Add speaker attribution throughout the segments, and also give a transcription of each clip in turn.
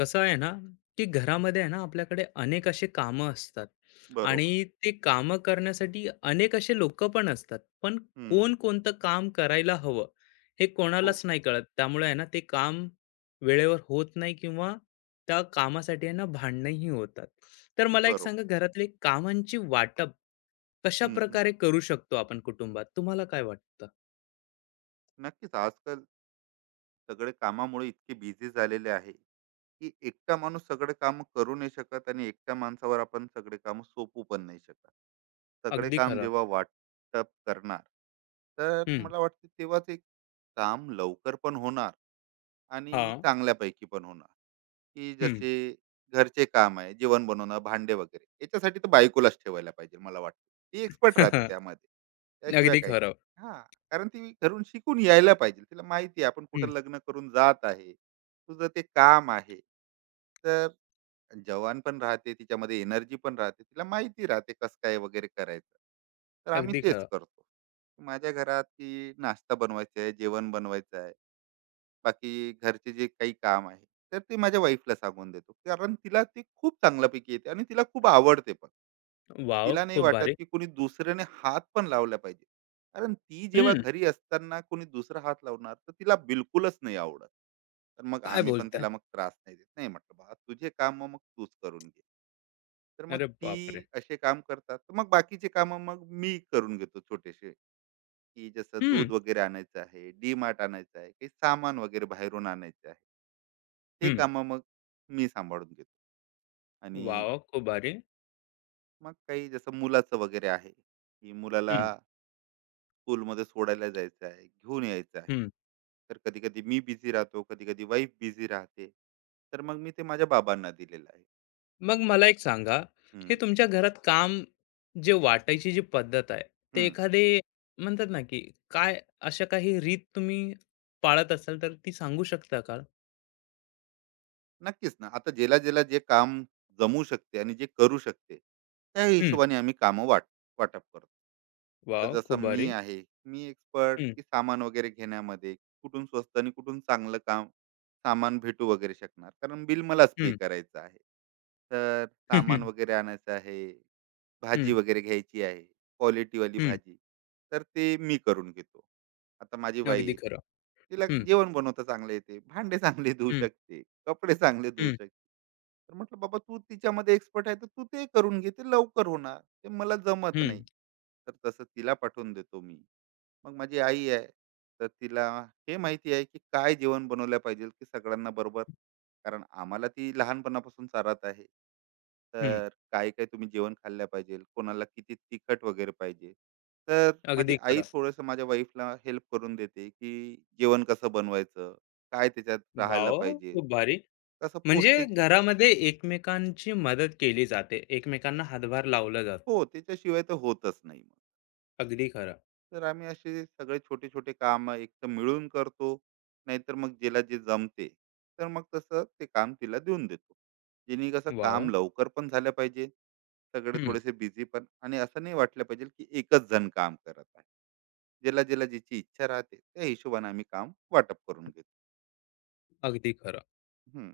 Speaker 1: कसं आहे ना, की घरामध्ये आहे ना, आपल्याकडे अनेक असे कामं असतात
Speaker 2: बरोबर.
Speaker 1: आणि ते कामं करण्यासाठी अनेक असे लोकं पण असतात. पण
Speaker 2: हं.
Speaker 1: कोण कोणतं काम करायला हवं, हे कोणालाच
Speaker 2: हो.
Speaker 1: नाही कळत. त्यामुळे आहे ना, ते काम वेळेवर होत नाही किंवा त्या कामासाठी आहे ना, भांडणंही होतात. तर मला एक
Speaker 2: बरोबर.
Speaker 1: सांगा, घरातली कामांची वाटप
Speaker 2: हं, हं.
Speaker 1: कशाप्रकारे करू शकतो आपण कुटुंबात? तुम्हाला काय वाटतं?
Speaker 2: नक्कीच आजकाल सगळे कामामुळे इतके बिझी झालेले आहे की एकटा माणूस सगळे काम करू नाही शकत आणि एकट्या माणसावर आपण सगळे काम सोपू पण नाही शकत. सगळे
Speaker 1: अगदी
Speaker 2: काम
Speaker 1: खरं.
Speaker 2: जेव्हा वाटप करणार तर
Speaker 1: हं,
Speaker 2: मला वाटते तेव्हाच एक काम लवकर पण होणार आणि
Speaker 1: हां,
Speaker 2: चांगल्यापैकी पण होणार. की
Speaker 1: हं.
Speaker 2: जसे घरचे काम आहे जेवण बनवणं भांडे वगैरे याच्यासाठी तर बायकोलाच ठेवायला पाहिजे मला वाटतं. ती एक्सपर्ट राहते त्यामध्ये. त्याशिवाय
Speaker 1: अगदी
Speaker 2: काही
Speaker 1: खरं.
Speaker 2: नाही हा. कारण ती घरून शिकून यायला पाहिजे. तिला माहिती आहे आपण कुठं लग्न करून जात आहे. तुझं ते काम आहे. तर जवान पण राहते, तिच्यामध्ये एनर्जी पण राहते. तिला माहिती राहते कसं काय वगैरे करायचं. तर आम्ही
Speaker 1: अगदी
Speaker 2: तेच
Speaker 1: खरं.
Speaker 2: करतो. माझ्या घरात की नाश्ता बनवायचा आहे, जेवण बनवायचं आहे. बाकी घरचे जे काही काम आहे, तर ते माझ्या वाईफला सांगून देतो. कारण तिला ते खूप चांगल्यापैकी येते आणि तिला खूप आवडते पण.
Speaker 1: वॉव!
Speaker 2: तिला नाही
Speaker 1: खूप
Speaker 2: वाटत
Speaker 1: भारी.
Speaker 2: की कुणी दुसऱ्याने हात पण लावला पाहिजे. कारण ती जेव्हा
Speaker 1: हं,
Speaker 2: घरी असताना कोणी दुसरा हात लावणार तर तिला बिलकुलच नाही आवडत. तर मग
Speaker 1: काय
Speaker 2: आम्ही पण
Speaker 1: बोलताय?
Speaker 2: तिला मग त्रास नाही देत, नाही म्हटलं बा तुझे काम मग तूच करून घे. तर मग
Speaker 1: अरे बापरे!
Speaker 2: ती असे काम करतात तर मग बाकीचे काम मग मी करून घेतो छोटेसे, की जसं
Speaker 1: हं,
Speaker 2: दूध वगैरे आणायचं आहे, डी मार्ट आणायचं आहे, काही सामान वगैरे बाहेरून आणायचं आहे. ते
Speaker 1: हं.
Speaker 2: काम मग मी सांभाळून घेतो. आणि
Speaker 1: वॉव! खूप भारी.
Speaker 2: मग काही जसं मुलाचं वगैरे आहे की मुलाला
Speaker 1: हं,
Speaker 2: स्कूलमध्ये सोडायला जायचं आहे, घेऊन यायचं आहे.
Speaker 1: हं.
Speaker 2: तर कधी कधी मी बिझी राहतो, कधी कधी वाईफ बिझी राहते. तर मग मी ते माझ्या बाबांना दिलेलं आहे.
Speaker 1: मग मला एक सांगा, हे
Speaker 2: हम्म,
Speaker 1: तुमच्या घरात काम जे वाटायची जी पद्धत आहे, ते
Speaker 2: हम्म.
Speaker 1: एखादे म्हणतात ना, की काय अशा काही रीत तुम्ही पाळत असाल, तर ती सांगू शकता का?
Speaker 2: नक्कीच ना, आता ज्याला ज्याला जे काम जमू शकते आणि जे करू शकते त्या
Speaker 1: हं,
Speaker 2: हिशोबाने आम्ही कामं वाटप करतो. आता
Speaker 1: वॉव! खूप
Speaker 2: जसं मी
Speaker 1: भारी.
Speaker 2: आहे, मी एक्सपर्ट
Speaker 1: हं,
Speaker 2: की सामान वगैरे घेण्यामध्ये. कुठून स्वस्त आणि कुठून चांगलं काम सामान भेटू वगैरे शकणार, कारण बिल मलाच पे
Speaker 1: हं,
Speaker 2: करायचं आहे. तर
Speaker 1: हं,
Speaker 2: सामान
Speaker 1: हं,
Speaker 2: वगैरे आणायचं आहे, भाजी
Speaker 1: हं,
Speaker 2: वगैरे घ्यायची आहे, क्वालिटीवाली भाजी, तर ते मी करून घेतो. आता माझी
Speaker 1: अगदी
Speaker 2: वाईफ,
Speaker 1: खरं.
Speaker 2: तिला
Speaker 1: हं,
Speaker 2: जेवण बनवता चांगलं येते, भांडे चांगले धुवू
Speaker 1: हं,
Speaker 2: शकते, कपडे चांगले धुवू
Speaker 1: हं,
Speaker 2: शकते. तर म्हटलं, "बाबा तू तिच्यामध्ये एक्सपर्ट आहे, तर तू ते करून घे, ते लवकर होणार. ते मला जमत
Speaker 1: हं,
Speaker 2: नाही." तर तसं तिला पाठवून देतो मी. मग माझी आई आहे, तर तिला हे माहिती आहे, की काय जेवण बनवलं पाहिजे, की सगळ्यांना बरोबर. कारण आम्हाला ती लहानपणापासून चारत आहे.
Speaker 1: हं.
Speaker 2: तर काय-काय तुम्ही जेवण खाल्लं पाहिजे, कोणाला किती तिखट वगैरे पाहिजे. तर माझी
Speaker 1: अगदी
Speaker 2: आई
Speaker 1: खरं.
Speaker 2: थोडंसं माझ्या वाईफला हेल्प करून देते, की जेवण कसं बनवायचं? काय त्याच्यात राहायला
Speaker 1: वॉव!
Speaker 2: पाहिजे?
Speaker 1: खूप भारी.
Speaker 2: कसं
Speaker 1: म्हणजे
Speaker 2: पौष्टिक.
Speaker 1: घरामध्ये एकमेकांची मदत केली जाते. एकमेकांना हातभार लावलं जातं.
Speaker 2: हो, त्याच्याशिवाय तर होतच नाही. मग
Speaker 1: अगदी खरं.
Speaker 2: तर आम्ही असे सगळे छोटे-छोटे कामं एकतर मिळून करतो, नाहीतर मग जिला जे जमते, तर मग तसं ते काम तिला देऊन देतो. जेणे कसं काम
Speaker 1: वाह!
Speaker 2: लवकर पण झालं पाहिजे, सगळे
Speaker 1: हं,
Speaker 2: थोडेसे बिझी पण, आणि असं नाही वाटलं पाहिजे की एकच जण काम करत आहे. ज्याला-ज्याला ज्याची इच्छा राहते, त्या हिशोबाने आम्ही काम वाटप करून घेतो.
Speaker 1: अगदी खरं.
Speaker 2: हं.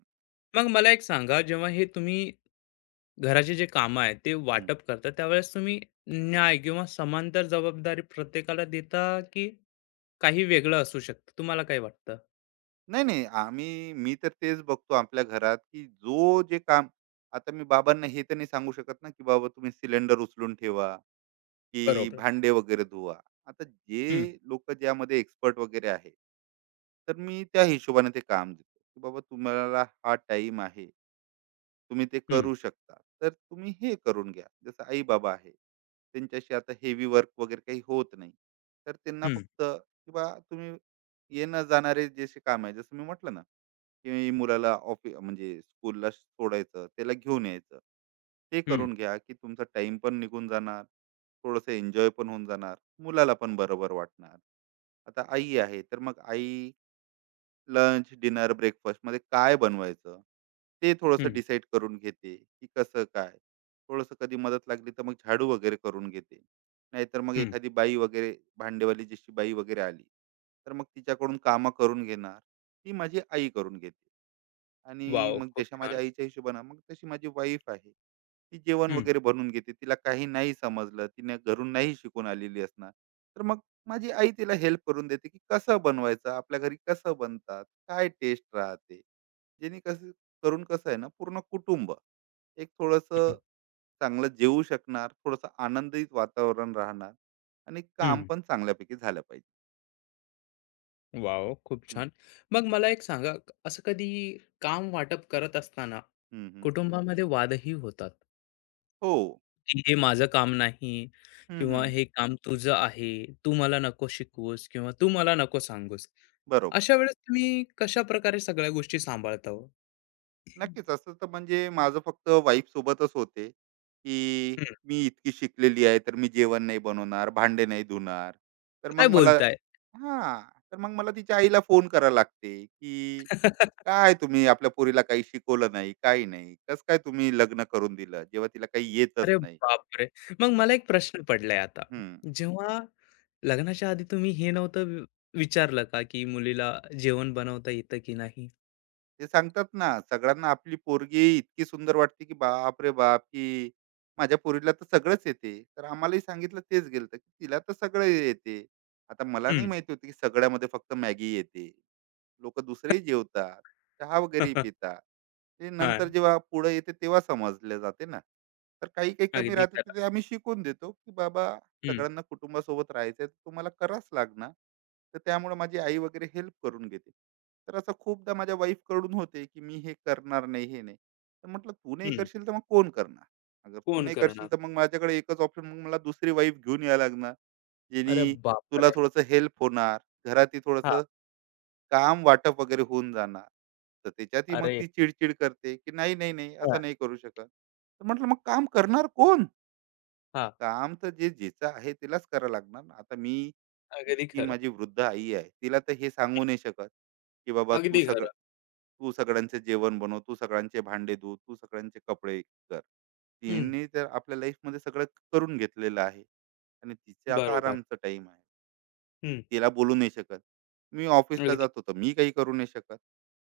Speaker 1: मग मला एक सांगा जेव्हा हे तुम्ही घराचे जे कामं आहेत ते
Speaker 2: हं.
Speaker 1: वाटप करता त्यावेळेस तुम्ही न्याय किंवा समांतर जबाबदारी प्रत्येकाला देता की काही वेगळं असू शकतं? तुम्हाला काय वाटतं?
Speaker 2: नाही, नाही. मी तर तेच बघतो आपल्या घरात, की जो जे काम. आता मी बाबांना हे तर नाही सांगू शकत ना, की बाबा तुम्ही सिलेंडर उचलून ठेवा, की
Speaker 1: बरोबर.
Speaker 2: भांडे वगैरे धुवा. आता
Speaker 1: हं,
Speaker 2: जे लोकं ज्यामध्ये एक्सपर्ट वगैरे आहे, तर मी त्या हिशोबाने ते काम देतो, की बाबा तुम्हाला हा टाईम आहे. तुम्ही ते
Speaker 1: हं,
Speaker 2: करू शकता. तर तुम्ही हे करून घ्या. जसं आई-बाबा आहे, त्यांच्याशी आता हेवी वर्क वगैरे काही होत नाही. तर त्यांना
Speaker 1: हं,
Speaker 2: फक्त, किंवा तुम्ही येणं-जाणारे जसे काम आहे, जसं मी म्हटलं ना, की मुलाला ऑफि म्हणजे स्कूलला सोडायचं, त्याला घेऊन यायचं. ते
Speaker 1: हं,
Speaker 2: करून घ्या, की तुमचा टाईम पण निघून जाणार. थोडंसं एन्जॉय पण होऊन जाणार, मुलाला पण बरोबर वाटणार. आता आई आहे, तर मग आई लंच, डिनर, ब्रेकफास्टमध्ये काय बनवायचं? ते थोडंसं
Speaker 1: हं,
Speaker 2: डिसाईड करून घेते, की कसं काय? थोडंसं कधी मदत लागली तर मग झाडू वगैरे करून घेते. नाहीतर मग
Speaker 1: हं.
Speaker 2: एखादी बाई वगैरे, भांडेवाली जशी बाई वगैरे आली, तर मग तिच्याकडून कामं करून घेणार. ती माझी आई करून घेते. आणि
Speaker 1: वॉव!
Speaker 2: मग
Speaker 1: खूप
Speaker 2: जशा माझ्या
Speaker 1: छान.
Speaker 2: आईच्या हिशोबानं मग तशी माझी वाईफ आहे. ती जेवण
Speaker 1: हं,
Speaker 2: वगैरे बनवून घेते. तिला काही नाही समजलं, तिने घरून नाही शिकून आलेली असणार. तर मग माझी आई तिला हेल्प करून देते, की कसं बनवायचं, आपल्या घरी कसं बनतात, काय टेस्ट राहते. जेणे कसं करून, कसं आहे ना, पूर्ण कुटुंब एक
Speaker 1: हं,
Speaker 2: थोडंसं चांगलं जेवू शकणार, थोडंसं आनंदित वातावरण राहणार, आणि काम
Speaker 1: हं.
Speaker 2: पण चांगल्यापैकी झालं पाहिजे.
Speaker 1: वाव! खूप
Speaker 2: हम्म,
Speaker 1: छान. मग मला एक सांगा, असं कधी काम वाटप करत असताना
Speaker 2: हम्म, हम्म.
Speaker 1: कुटुंबामध्ये वादही होतात,
Speaker 2: हो.
Speaker 1: की "हे माझं काम नाही"
Speaker 2: हम्म,
Speaker 1: किंवा
Speaker 2: हम्म.
Speaker 1: "हे काम तुझं आहे, तू मला नको शिकवूस" किंवा "तू मला नको सांगूस."
Speaker 2: बरोबर.
Speaker 1: अशा वेळेस तुम्ही कशाप्रकारे सगळ्या गोष्टी सांभाळता हो?
Speaker 2: नक्कीच. असं तर म्हणजे माझं फक्त वाईफ सोबतच होते, की
Speaker 1: हं,
Speaker 2: मी इतकी शिकलेली आहे, तर मी जेवण नाही बनवणार, भांडे नाही धुणार. तर
Speaker 1: काय
Speaker 2: मग मला,
Speaker 1: बोलताय?
Speaker 2: हां. तर मग मला तिच्या आईला फोन करा लागते, की "काय तुम्ही आपल्या पोरीला काही शिकवलं नाही, काही नाही. कसं काय तुम्ही लग्न करून दिलं, जेव्हा तिला काही येतच
Speaker 1: अरे
Speaker 2: नाही." तर
Speaker 1: बापरे! मग
Speaker 2: मग
Speaker 1: मला एक प्रश्न पडलाय आता.
Speaker 2: हं.
Speaker 1: जेव्हा लग्नाच्या आधी तुम्ही हे नव्हतं विचारलं का, की मुलीला जेवण बनवता येतं की नाही?
Speaker 2: ते सांगतात ना सगळ्यांना, आपली पोरगी इतकी सुंदर वाटते की बाप रे बाप, की माझ्या पोरीला तर सगळंच येते. तर आम्हालाही सांगितलं तेच गेलं, की तिला तर सगळं येते. आता मला नाही
Speaker 1: हं.
Speaker 2: माहिती होती, की सगळ्यामध्ये फक्त मॅगी येते. लोक दुसरेही जेवतात, चहा वगैरे पितात. ते नंतर
Speaker 1: हां,
Speaker 2: जेव्हा पुढे येते तेव्हा समजले जाते ना. तर काही काही कमी
Speaker 1: अगदी
Speaker 2: राहते ते
Speaker 1: खरं.
Speaker 2: ते आम्ही शिकून देतो, की बाबा
Speaker 1: हं,
Speaker 2: सगळ्यांना कुटुंबासोबत राहायचं आहे, तुम्हाला करावंच लागणार. तर त्यामुळे माझी आई वगैरे हेल्प करून घेते. तर असं खूपदा माझ्या वाईफ कडून होते, की मी हे करणार नाही, हे नाही. तर म्हटलं, तू नाही
Speaker 1: हं.
Speaker 2: करशील तर मग कोण करणार? अगर तू
Speaker 1: कोण
Speaker 2: नाही
Speaker 1: करणार?
Speaker 2: करशील तर मग माझ्याकडे एकच ऑप्शन, मग मला दुसरी वाईफ घेऊन यायला लागणार.
Speaker 1: अरे
Speaker 2: जेणे तुला
Speaker 1: बापरे!
Speaker 2: थोडंसं हेल्प होणार, घरातही
Speaker 1: हां,
Speaker 2: थोडंसं काम वाटप वगैरे होऊन जाणार. तर त्याच्यातही मग
Speaker 1: अरे
Speaker 2: ती चिड करते, की "नाही, नाही, नाही,
Speaker 1: हां,
Speaker 2: असं नाही करू शकत." तर म्हटलं, "मग काम करणार कोण?
Speaker 1: हां.
Speaker 2: काम तर जे ज्याचं आहे त्यालाच करावं लागणार ना." आता मी
Speaker 1: अगदी
Speaker 2: इतकी
Speaker 1: खरं,
Speaker 2: माझी वृद्ध आई आहे, तिला तर हे सांगू नाही शकत, की "बाबा
Speaker 1: अगदी खरं.
Speaker 2: तू सगळ्यांचं जेवण बनव, तू सगळ्यांचे भांडे धु, तू सगळ्यांचे कपडे कर."
Speaker 1: हं,
Speaker 2: तिने तर आपल्या लाईफमध्ये सगळं करून घेतलेलं आहे, आणि तिचं आता
Speaker 1: बरोबर.
Speaker 2: आरामचा टाईम आहे.
Speaker 1: हं,
Speaker 2: तिला बोलू नाही शकत. मी ऑफिसला
Speaker 1: अगदी.
Speaker 2: जातो तर मी काही करू नाही शकत.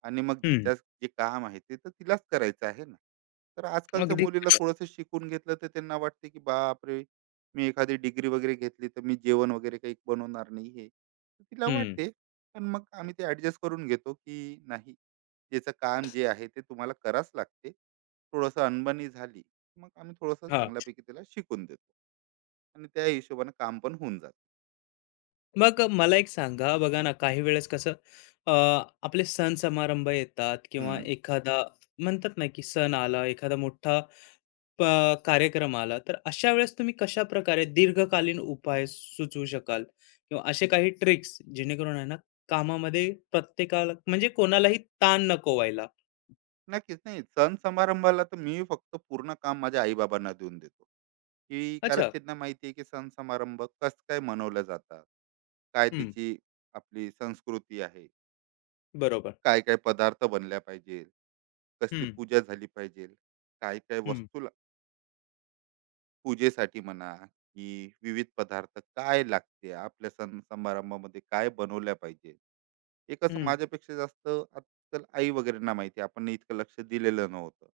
Speaker 2: आणि मग
Speaker 1: हं,
Speaker 2: जिच्या जे काम आहे ते तर तिलाच करायचं आहे ना. तर आजकालच्या
Speaker 1: अगदी.
Speaker 2: मुलीला थोडंसं शिकून घेतलं तर त्यांना वाटते, की बापरे! मी एखादी डिग्री वगैरे घेतली तर मी जेवण वगैरे काही बनवणार नाही हे. तिला
Speaker 1: हं,
Speaker 2: वाटते. पण मग आम्ही ते ॲडजस्ट करून घेतो, की नाही त्याचं काम जे आहे ते तुम्हाला करावंच लागते. थोडंसं अनबनी झाली, मग आम्ही थोडंसं
Speaker 1: हां.
Speaker 2: चांगल्यापैकी तिला शिकून देतो. आणि त्या हिशोबाने काम पण होऊन जातं.
Speaker 1: मग मला एक सांगा, बघा ना, काही वेळेस कसं अ, आपले सण समारंभ येतात किंवा एखादा म्हणतात ना, की सण आला, एखादा मोठा कार्यक्रम आला तर अशा वेळेस तुम्ही कशा प्रकारे दीर्घकालीन उपाय सुचवू शकाल किंवा असे काही ट्रिक्स जेणेकरून आहे ना कामामध्ये प्रत्येकाला म्हणजे कोणालाही ताण नको व्हायला.
Speaker 2: नक्कीच. नाही, सण समारंभाला तर मी फक्त पूर्ण काम माझ्या आई-बाबांना देऊन देतो, की कारण
Speaker 1: अच्छा.
Speaker 2: त्यांना माहिती आहे, की सण समारंभ कसं काय मनवलं जातात. काय
Speaker 1: हम्म.
Speaker 2: त्याची आपली संस्कृती आहे.
Speaker 1: बरोबर.
Speaker 2: काय-काय पदार्थ बनल्या पाहिजे. कसली
Speaker 1: हम्म.
Speaker 2: पूजा झाली पाहिजे. काय-काय
Speaker 1: हम्म.
Speaker 2: वस्तू पूजेसाठी म्हणा, की विविध पदार्थ काय लागते, आपल्या सण समारंभामध्ये काय बनवल्या पाहिजे. एक असं
Speaker 1: हम्म.
Speaker 2: माझ्यापेक्षा जास्त आजकाल आई वगैरेंना माहिती, आपण इतकं लक्ष दिलेलं नव्हतं.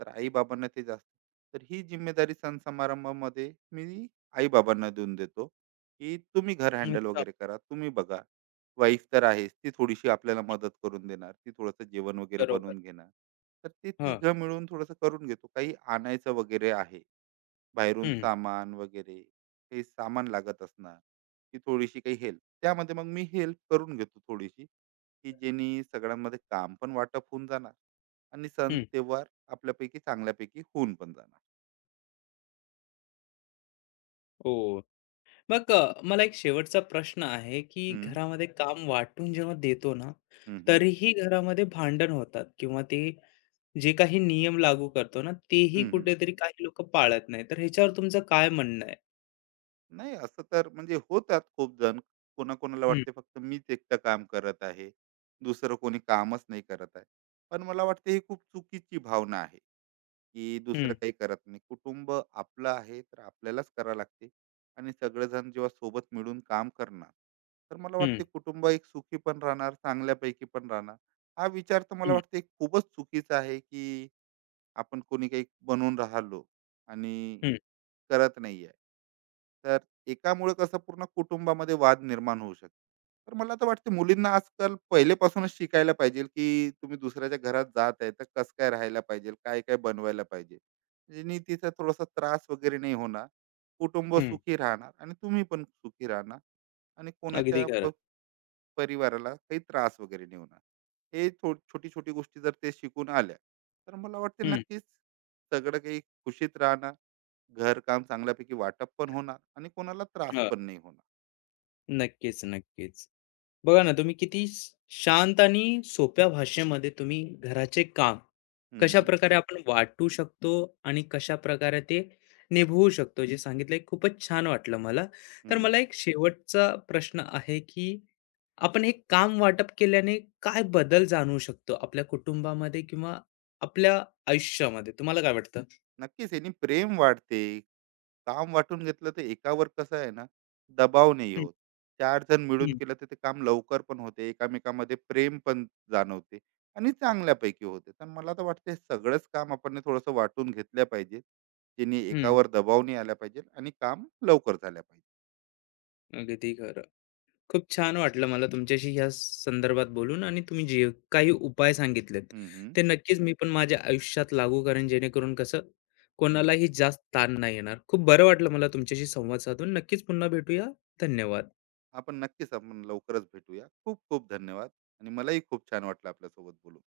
Speaker 2: तर आई बाबांना ते जास्त. तर ही जिम्मेदारी सण समारंभामध्ये मी आई बाबांना देऊन देतो, की तुम्ही घर हँडल
Speaker 1: अच्छा.
Speaker 2: वगैरे करा, तुम्ही बघा. वाईफ तर आहेच, ती थोडीशी आपल्याला मदत करून देणार, ती थोडंसं जेवण वगैरे
Speaker 1: बरोबर.
Speaker 2: बनवून घेणार. तर ते
Speaker 1: हा.
Speaker 2: तिघं मिळून थोडंसं करून घेतो. काही आणायचं वगैरे आहे, बाहेरून
Speaker 1: हम्म.
Speaker 2: सामान वगैरे, काही सामान लागत असणार, की थोडीशी काही हेल्प त्यामध्ये, मग मी हेल्प करून घेतो थोडीशी. की जेणे सगळ्यांमध्ये काम पण वाटप होऊन जाणार, आणि सण
Speaker 1: हम्म.
Speaker 2: तेव्हार आपल्यापैकी चांगल्यापैकी होऊन पण जाणार.
Speaker 1: ओ. मग मला एक शेवटचा प्रश्न आहे की
Speaker 2: हम्म,
Speaker 1: घरामध्ये काम वाटून जेव्हा देतो ना
Speaker 2: हम्म, हम्म,
Speaker 1: तरीही घरामध्ये भांडण होतात किंवा ते जे काही नियम लागू करतो ना, तेही
Speaker 2: हम्म, हम्म.
Speaker 1: कुठेतरी काही लोकं पाळत नाही. तर ह्याच्यावर तुमचं काय म्हणणं आहे?
Speaker 2: नाही, असं तर म्हणजे होतात खूप जण, कोणाकोणाला
Speaker 1: हं,
Speaker 2: वाटते फक्त मीच एकटं काम करत आहे, दुसरं कोणी कामच नाही करत आहे. पण मला वाटते ही खूप चुकीची भावना आहे, की दुसरं
Speaker 1: हं,
Speaker 2: काही करत नाही. कुटुंब आपलं आहे तर आपल्यालाच करावं लागते, आणि सगळेजण जेव्हा सोबत मिळून काम करणार, तर मला
Speaker 1: हं,
Speaker 2: वाटते कुटुंब एक सुखी पण राहणार, चांगल्यापैकी पण राहणार. हा विचार तर मला
Speaker 1: हं,
Speaker 2: वाटते खूपच चुकीचा आहे, की आपण कोणी काही बनून राहिलो आणि
Speaker 1: हं,
Speaker 2: करत नाही आहे, तर एकामुळे कसं पूर्ण कुटुंबामध्ये वाद निर्माण होऊ शकतो. तर मला तर वाटते मुलींना आजकाल पहिलेपासूनच शिकायला पाहिजे, की तुम्ही दुसऱ्याच्या घरात जात आहे तर कसं काय राहायला पाहिजे, काय काय बनवायला पाहिजे. जेणे तिचा थोडासा त्रास वगैरे नाही होणार, कुटुंब
Speaker 1: हं.
Speaker 2: सुखी राहणार आणि तुम्ही पण सुखी राहणार. आणि
Speaker 1: अगदी खरं.
Speaker 2: परिवाराला काही त्रास वगैरे नाही होणार. हे छोटी छोटी गोष्टी जर ते शिकून आल्या तर मला वाटते
Speaker 1: हं,
Speaker 2: नक्कीच सगळं काही खुशीत राहणार, घर काम चांगल्यापैकी वाटप पण होणार, आणि कोणाला त्रास
Speaker 1: हां.
Speaker 2: पण नाही होणार.
Speaker 1: नक्कीच, नक्कीच. बघा ना, तुम्ही किती शांत आणि सोप्या भाषेमध्ये तुम्ही घराचे काम
Speaker 2: हम्म,
Speaker 1: कशाप्रकारे आपण वाटू शकतो आणि कशाप्रकारे ते निभवू शकतो जे सांगितलंय खूपच छान वाटलं मला. तर मला
Speaker 2: हम्म.
Speaker 1: एक शेवटचा प्रश्न आहे, की आपण हे काम वाटप केल्याने काय बदल जाणवू शकतो आपल्या कुटुंबामध्ये किंवा आपल्या आयुष्यामध्ये तुम्हाला काय वाटतं?
Speaker 2: नक्कीच यांनी प्रेम वाढते. काम वाटून घेतलं तर एकावर कसं आहे ना, दबाव नाही
Speaker 1: हं.
Speaker 2: होत. चार जण
Speaker 1: हं,
Speaker 2: मिळून
Speaker 1: हं,
Speaker 2: केलं तर ते काम लवकर पण होते, एकामेकामध्ये प्रेम पण जाणवते, आणि चांगल्यापैकी होते. तर मला तर वाटते हे सगळंच काम आपण थोडंसं वाटून घेतल्या पाहिजे, जेणे एकावर दबाव नाही आला पाहिजे आणि काम लवकर झाल्या पाहिजे.
Speaker 1: अगदी खरं. खूप छान वाटलं मला तुमच्याशी ह्या संदर्भात बोलून आणि तुम्ही जे काही उपाय सांगितलेत
Speaker 2: हम्म, हम्म,
Speaker 1: ते नक्कीच मी पण माझ्या आयुष्यात लागू करेन जेणेकरून कसं
Speaker 2: हम्म.
Speaker 1: कोणालाही जास्त ताण नाही येणार. खूप बरं वाटलं मला तुमच्याशी संवाद साधून. नक्कीच पुन्हा भेटूया. धन्यवाद.
Speaker 2: आपण नक्कीच लवकरच भेटूया. खूप खूप धन्यवाद. आणि मलाही खूप छान वाटलं आपल्यासोबत बोलून.